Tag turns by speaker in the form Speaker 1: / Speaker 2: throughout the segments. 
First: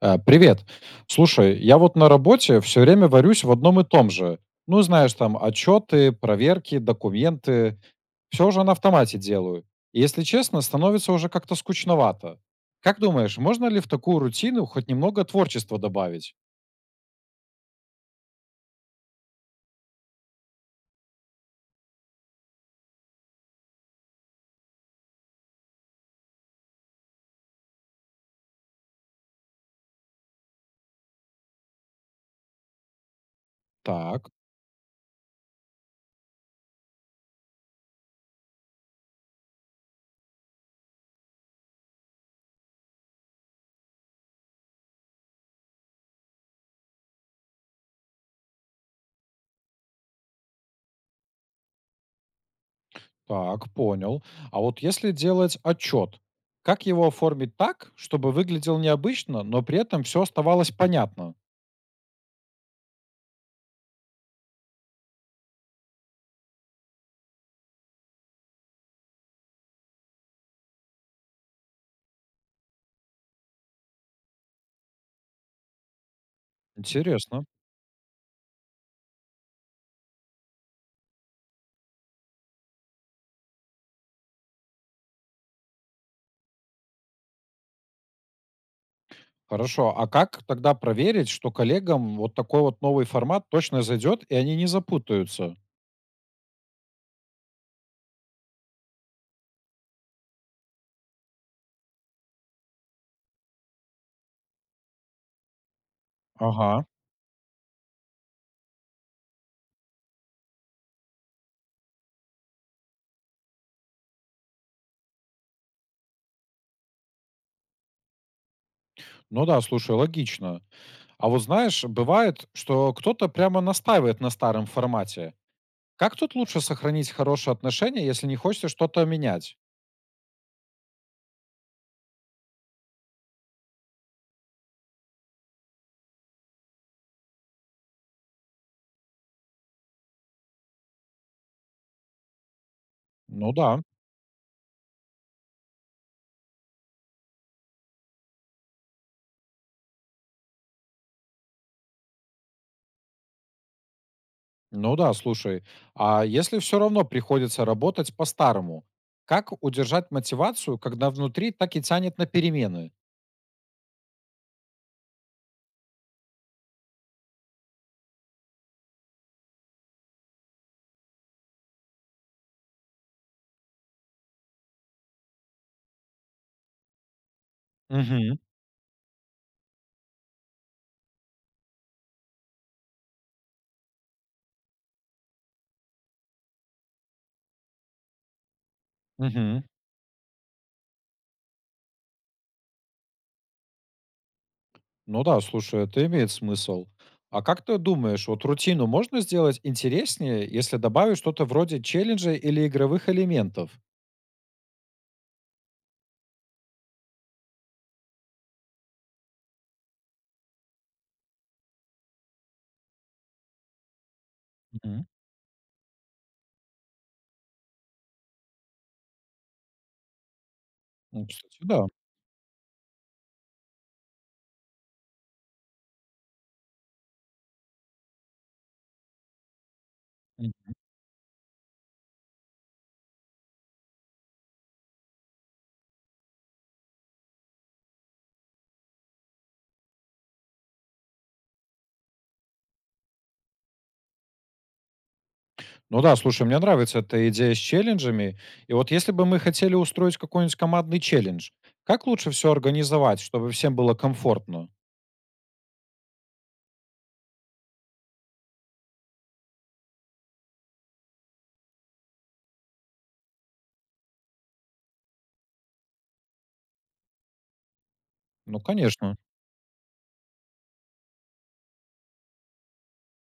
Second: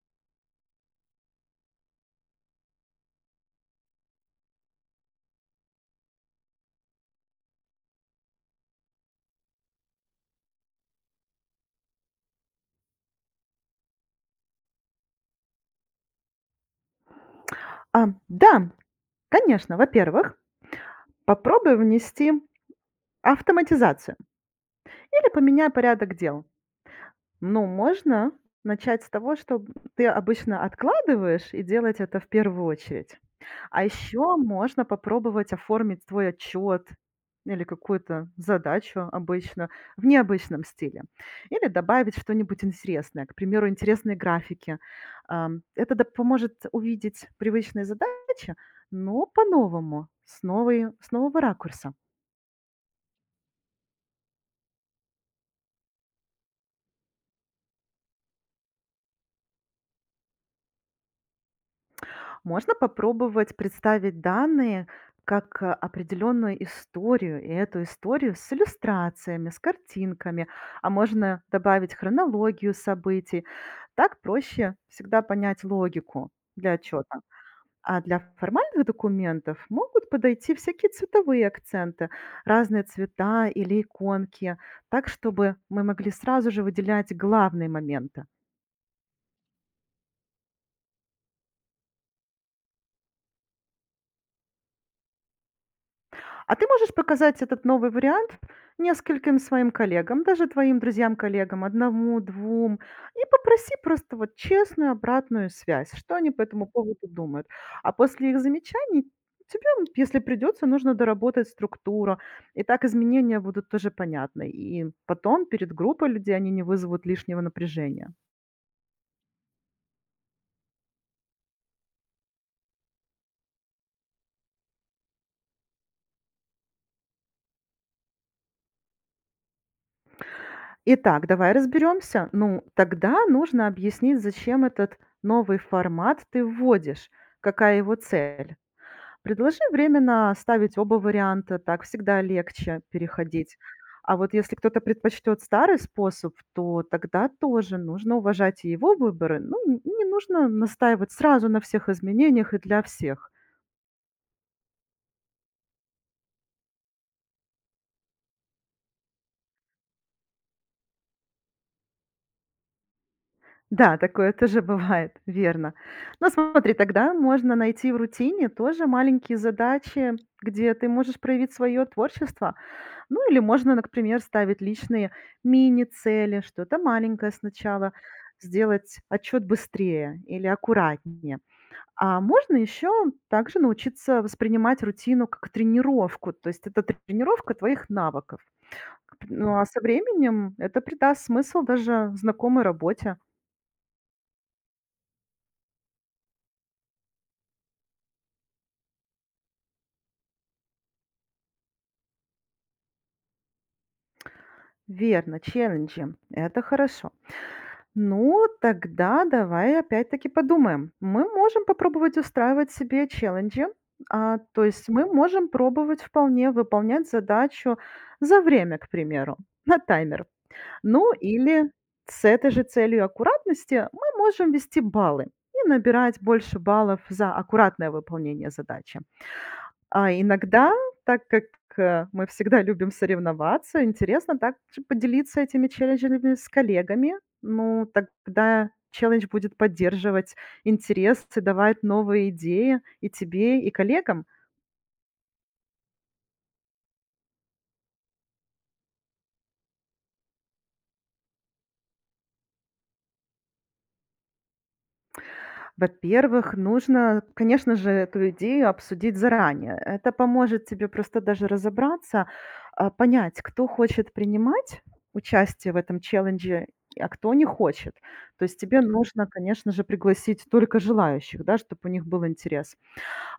Speaker 1: Привет. Слушай, я вот на работе все время варюсь в одном и том же. Ну, знаешь, там отчеты, проверки, документы. Все уже на автомате делаю. И, если честно, становится уже как-то скучновато. Как думаешь, можно ли в такую рутину хоть немного творчества добавить?
Speaker 2: А, да, конечно. Во-первых, попробуй внести автоматизацию или поменяй порядок дел. Ну, можно начать с того, что ты обычно откладываешь, и делать это в первую очередь. А
Speaker 1: Так,
Speaker 2: еще можно попробовать оформить свой отчет или какую-то задачу обычно в необычном стиле. Или добавить что-нибудь интересное, к примеру, интересные графики. Поможет увидеть привычные задачи, но по-новому, с нового ракурса.
Speaker 1: так, понял. А вот если делать отчет, как его оформить так, чтобы выглядел необычно, но при этом все оставалось понятно?
Speaker 2: Можно попробовать представить данные как определенную историю, и эту историю с иллюстрациями, с картинками, а можно добавить хронологию событий. Так проще всегда понять логику для отчета.
Speaker 1: Интересно.
Speaker 2: А для формальных документов могут подойти всякие цветовые акценты, разные цвета или иконки, так, чтобы мы могли сразу же выделять главные моменты.
Speaker 1: Хорошо. А как тогда проверить, что коллегам вот такой вот новый формат точно зайдет, и они не запутаются?
Speaker 2: А ты можешь показать этот новый вариант нескольким своим коллегам, даже твоим друзьям-коллегам, одному, двум, и попроси просто вот честную обратную связь, что они по этому
Speaker 1: Ага.
Speaker 2: поводу думают. А после их замечаний тебе, если придется, нужно доработать структуру. И так изменения будут тоже понятны. И потом перед группой людей они не вызовут лишнего напряжения.
Speaker 1: Ну да, слушай, логично. А вот знаешь, бывает, что кто-то прямо настаивает на старом формате. Как тут лучше сохранить хорошие отношения, если не хочется что-то менять?
Speaker 2: Итак, давай разберемся. Ну, тогда нужно объяснить, зачем этот новый формат ты вводишь, какая его цель. Предложи временно ставить оба варианта, так всегда легче
Speaker 1: Ну
Speaker 2: переходить.
Speaker 1: да.
Speaker 2: А вот если кто-то предпочтет старый способ, то тогда тоже нужно уважать и его выборы. Ну, не нужно настаивать сразу на всех изменениях и для всех.
Speaker 1: Ну да, слушай. А если все равно приходится работать по-старому, как удержать мотивацию, когда внутри так и тянет на перемены?
Speaker 2: Да, такое тоже бывает, верно. Но смотри, тогда можно найти в рутине тоже маленькие задачи, где ты можешь проявить свое творчество. Ну или можно, например, ставить личные мини-цели, что-то маленькое сначала,
Speaker 1: Угу.
Speaker 2: сделать отчет быстрее или аккуратнее. А можно еще также научиться воспринимать рутину как тренировку, то есть это тренировка твоих навыков. Ну
Speaker 1: Угу.
Speaker 2: а со временем это придаст смысл даже знакомой работе.
Speaker 1: Ну да, слушай, это имеет смысл. А как ты думаешь, вот рутину можно сделать интереснее, если добавить что-то вроде челленджей или игровых элементов?
Speaker 2: Верно, челленджи. Это хорошо. Ну, тогда давай опять-таки подумаем. Мы можем попробовать устраивать себе челленджи. А, то есть
Speaker 1: Мгм.
Speaker 2: мы можем пробовать вполне выполнять задачу за время, к примеру, на таймер. Ну
Speaker 1: Ну, кстати,
Speaker 2: или
Speaker 1: да.
Speaker 2: с этой же целью аккуратности мы можем вести баллы и набирать больше баллов за аккуратное выполнение задачи. А иногда,
Speaker 1: М.
Speaker 2: так как, мы всегда любим соревноваться, интересно также поделиться этими челленджами с коллегами. Ну, тогда челлендж будет поддерживать интерес и давать новые идеи и тебе, и коллегам.
Speaker 1: Ну да, слушай, мне нравится эта идея с челленджами. И вот если бы мы хотели устроить какой-нибудь командный челлендж, как лучше все организовать, чтобы всем было комфортно?
Speaker 2: Во-первых, нужно, конечно же, эту идею обсудить заранее. Это поможет тебе просто даже разобраться, а, понять, кто хочет принимать участие в этом челлендже, а кто не хочет. То есть
Speaker 1: Ну,
Speaker 2: тебе
Speaker 1: конечно.
Speaker 2: нужно, конечно же, пригласить только желающих, да, чтобы у них был интерес.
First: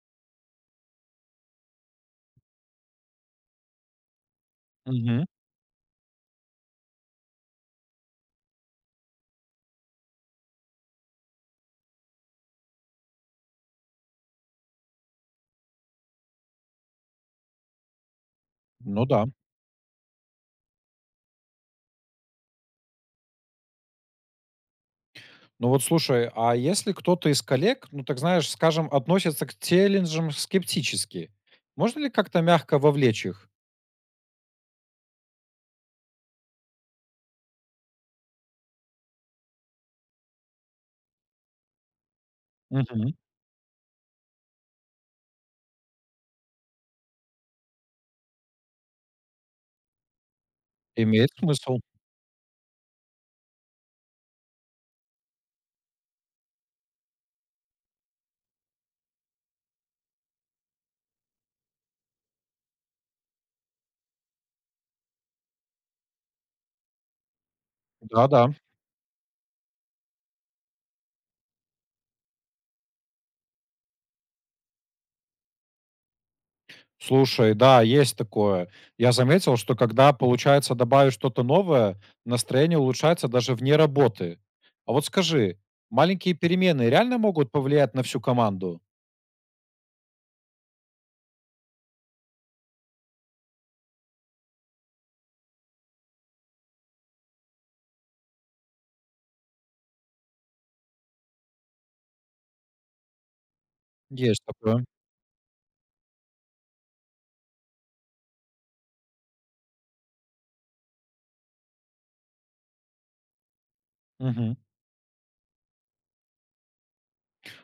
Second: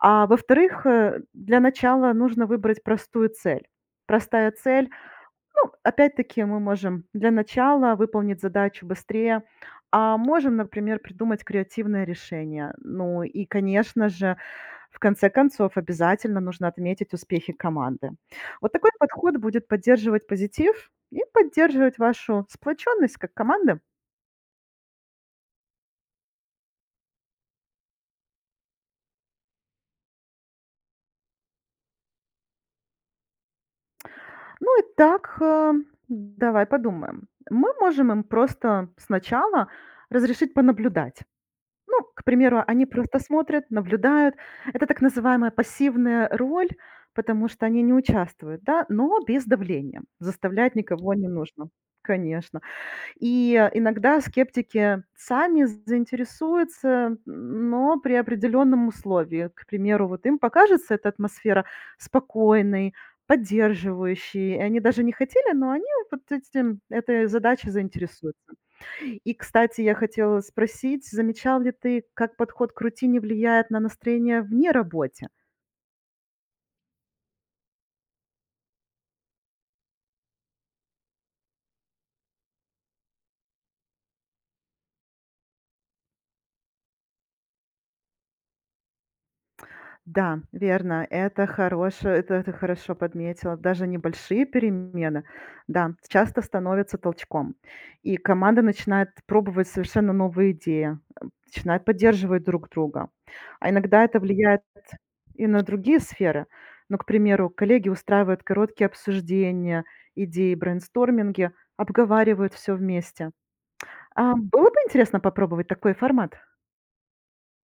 Speaker 2: А во-вторых, для начала нужно выбрать простую цель. Простая цель,
Speaker 1: Мгм.
Speaker 2: ну, опять-таки, мы можем для начала выполнить задачу быстрее, а можем, например, придумать креативное решение. Ну и, конечно же, в конце концов, обязательно нужно отметить успехи команды. Вот такой
Speaker 1: Ну да.
Speaker 2: подход будет поддерживать позитив и поддерживать вашу сплоченность как команды.
Speaker 1: Ну вот слушай, а если кто-то из коллег, ну так знаешь, скажем, относится к челленджам скептически, можно ли как-то мягко вовлечь их?
Speaker 2: Ну и так, давай подумаем. Мы можем им просто сначала разрешить понаблюдать. Ну, к примеру, они
Speaker 1: Мгм.
Speaker 2: просто смотрят, наблюдают. Это так называемая пассивная роль, потому что они не участвуют, да, но без давления. Заставлять никого не
Speaker 1: Имеет
Speaker 2: нужно.
Speaker 1: смысл.
Speaker 2: Конечно. И иногда скептики сами заинтересуются, но при определенном условии. К примеру, вот им покажется эта атмосфера спокойной, поддерживающей. И они даже не хотели, но они этой задачей
Speaker 1: Да-да.
Speaker 2: заинтересуются. И, кстати, я хотела спросить, замечал ли ты, как подход к рутине влияет на настроение вне работе?
Speaker 1: Слушай, да, есть такое. Я заметил, что когда, получается, добавишь что-то новое, настроение улучшается даже вне работы. А вот скажи, маленькие перемены реально могут повлиять на всю команду?
Speaker 2: Да, верно, это хорошее, это ты хорошо подметила. Даже небольшие перемены, да, часто становятся толчком. И команда начинает пробовать совершенно новые идеи, начинает поддерживать друг друга. А иногда это
Speaker 1: Есть
Speaker 2: влияет
Speaker 1: такое.
Speaker 2: и на другие сферы. Ну, к примеру, коллеги устраивают короткие обсуждения, идеи, брейнсторминги, обговаривают все вместе. А,
Speaker 1: Мгм.
Speaker 2: было бы интересно попробовать такой формат.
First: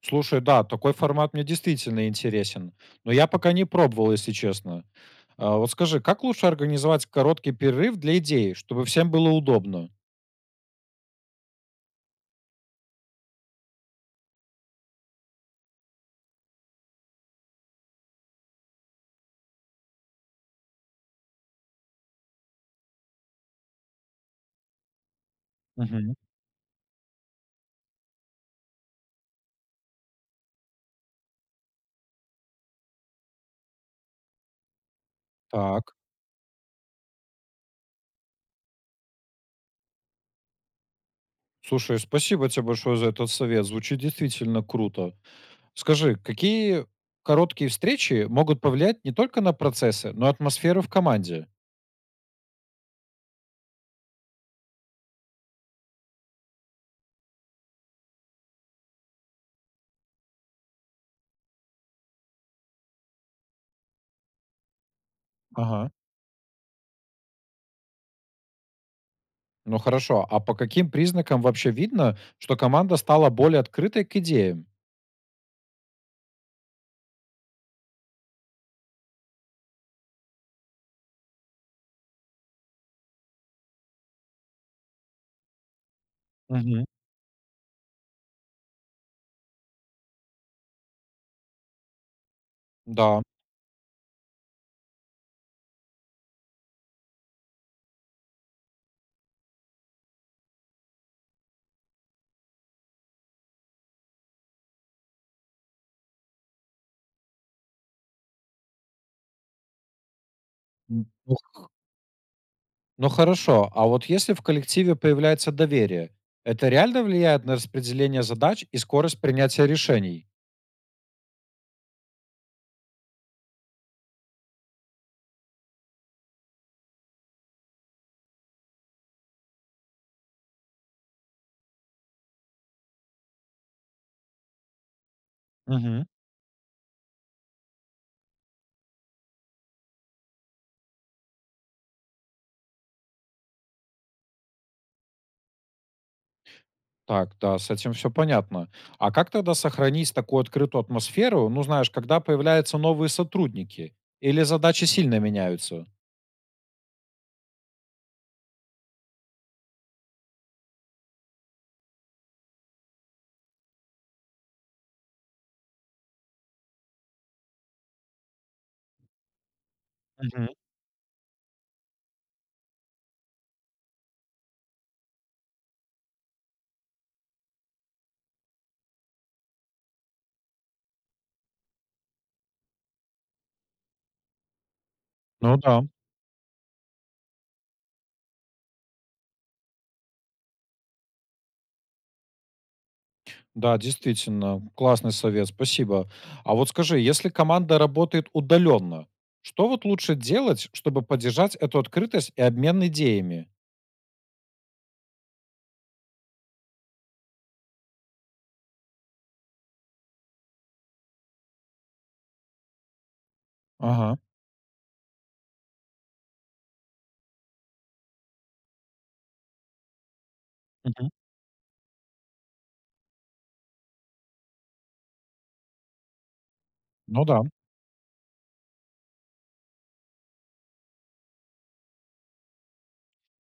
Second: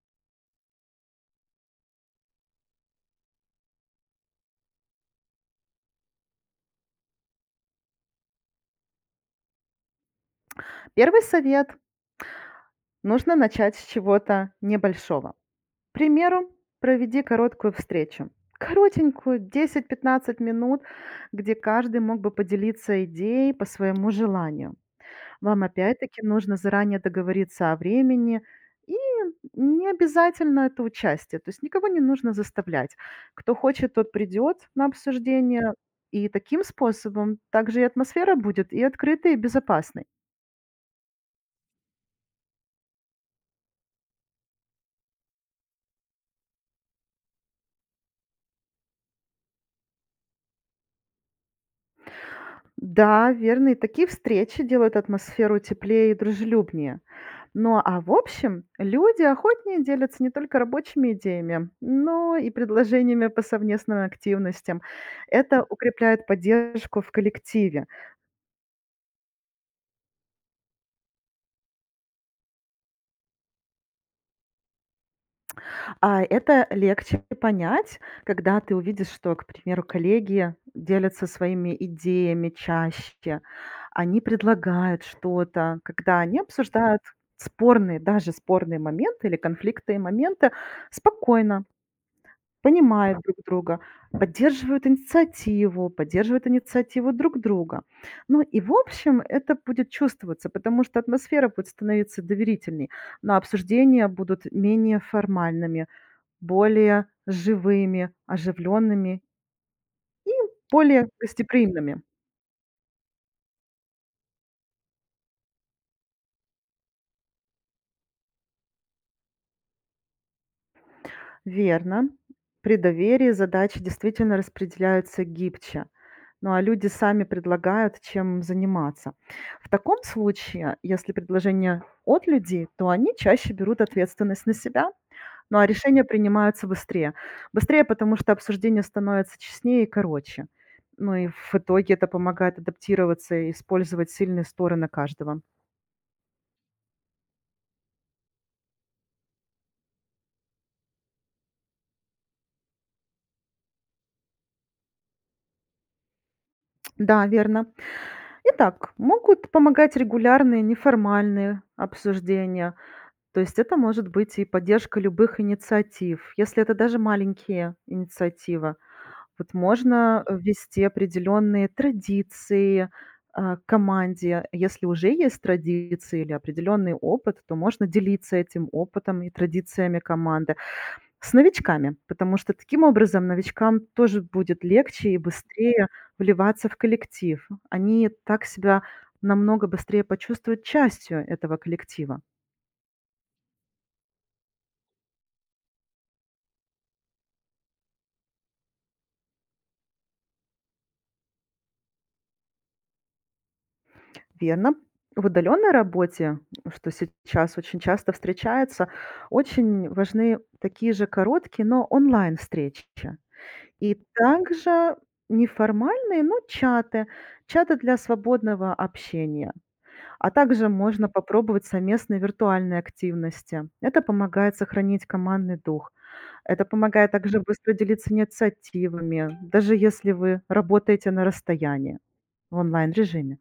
Speaker 1: Слушай, да, такой формат мне действительно интересен, но я пока не пробовал, если честно. А, вот скажи, как лучше организовать короткий перерыв для идеи, чтобы всем было удобно?
Speaker 2: Первый совет. Нужно начать с чего-то небольшого. К примеру, проведи короткую встречу. Коротенькую, 10-15 минут, где каждый мог бы поделиться идеей по своему желанию. Вам
Speaker 1: Мгм.
Speaker 2: опять-таки нужно заранее договориться о времени, и не обязательно это участие, то есть никого не нужно заставлять. Кто хочет, тот придет на обсуждение,
Speaker 1: Так.
Speaker 2: и таким способом также и атмосфера будет и открытой, и безопасной.
Speaker 1: Слушай, спасибо тебе большое за этот совет. Звучит действительно круто. Скажи, какие короткие встречи могут повлиять не только на процессы, но и атмосферу в команде?
Speaker 2: Да, верно, и такие встречи делают атмосферу теплее и дружелюбнее. Ну а в общем, люди охотнее делятся не только рабочими идеями, но и предложениями по совместным активностям. Это
Speaker 1: Ага.
Speaker 2: укрепляет поддержку в коллективе.
Speaker 1: Ну хорошо, а по каким признакам вообще видно, что команда стала более открытой к идеям?
Speaker 2: А это легче понять, когда ты увидишь, что, к примеру, коллеги делятся своими идеями чаще, они предлагают что-то, когда они
Speaker 1: Мгм.
Speaker 2: обсуждают спорные, даже спорные моменты или конфликтные моменты спокойно, понимают
Speaker 1: Да.
Speaker 2: друг друга, поддерживают инициативу друг друга. Ну и в общем это будет чувствоваться, потому что атмосфера будет становиться доверительней, но обсуждения будут менее формальными, более живыми, оживленными и
Speaker 1: М,
Speaker 2: более
Speaker 1: ну,
Speaker 2: гостеприимными.
Speaker 1: ну хорошо, а вот если в коллективе появляется доверие, это реально влияет на распределение задач и скорость принятия решений?
Speaker 2: Верно. При доверии задачи действительно распределяются гибче. Ну, а люди сами предлагают, чем заниматься. В таком случае, если предложение от людей, то они чаще берут ответственность на себя, ну а решения
Speaker 1: Мгм.
Speaker 2: принимаются быстрее. Быстрее, потому что обсуждение становится честнее и короче. Ну и в итоге это помогает адаптироваться и использовать сильные стороны каждого.
Speaker 1: Так, да, с этим все понятно. А как тогда сохранить такую открытую атмосферу, ну знаешь, когда появляются новые сотрудники? Или задачи сильно меняются?
Speaker 2: Да, верно. Итак, могут помогать регулярные неформальные обсуждения. То есть это может быть и поддержка любых инициатив, если это даже маленькие инициативы. Вот можно
Speaker 1: Мгм.
Speaker 2: ввести определенные традиции к команде. Если уже есть традиции или определенный опыт, то можно делиться этим опытом и традициями команды. С новичками, потому что таким образом новичкам тоже будет легче и
Speaker 1: Ну да,
Speaker 2: быстрее вливаться в коллектив. Они так себя намного быстрее почувствуют частью этого коллектива.
Speaker 1: да, действительно, классный совет, спасибо. А вот скажи, если команда работает удаленно, что вот лучше делать, чтобы поддержать эту открытость и обмен идеями?
Speaker 2: Верно. В удаленной работе, что сейчас очень часто встречается, очень важны такие же короткие, но онлайн-встречи. И
Speaker 1: Ага.
Speaker 2: также неформальные, но чаты, чаты для свободного общения. А также можно попробовать совместные виртуальные активности. Это помогает сохранить командный дух. Это помогает
Speaker 1: Ну
Speaker 2: также
Speaker 1: да,
Speaker 2: быстро делиться инициативами, даже если вы работаете на расстоянии в онлайн-режиме.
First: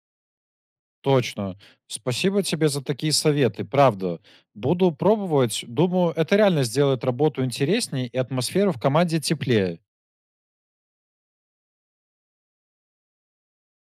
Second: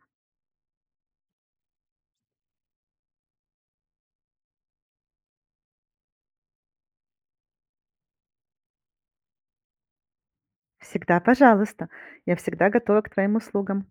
Speaker 1: точно. Спасибо тебе за такие советы, правда. Буду пробовать. Думаю, это реально сделает работу интереснее и атмосферу в команде теплее.
Speaker 2: Всегда пожалуйста. Я всегда готова к твоим услугам.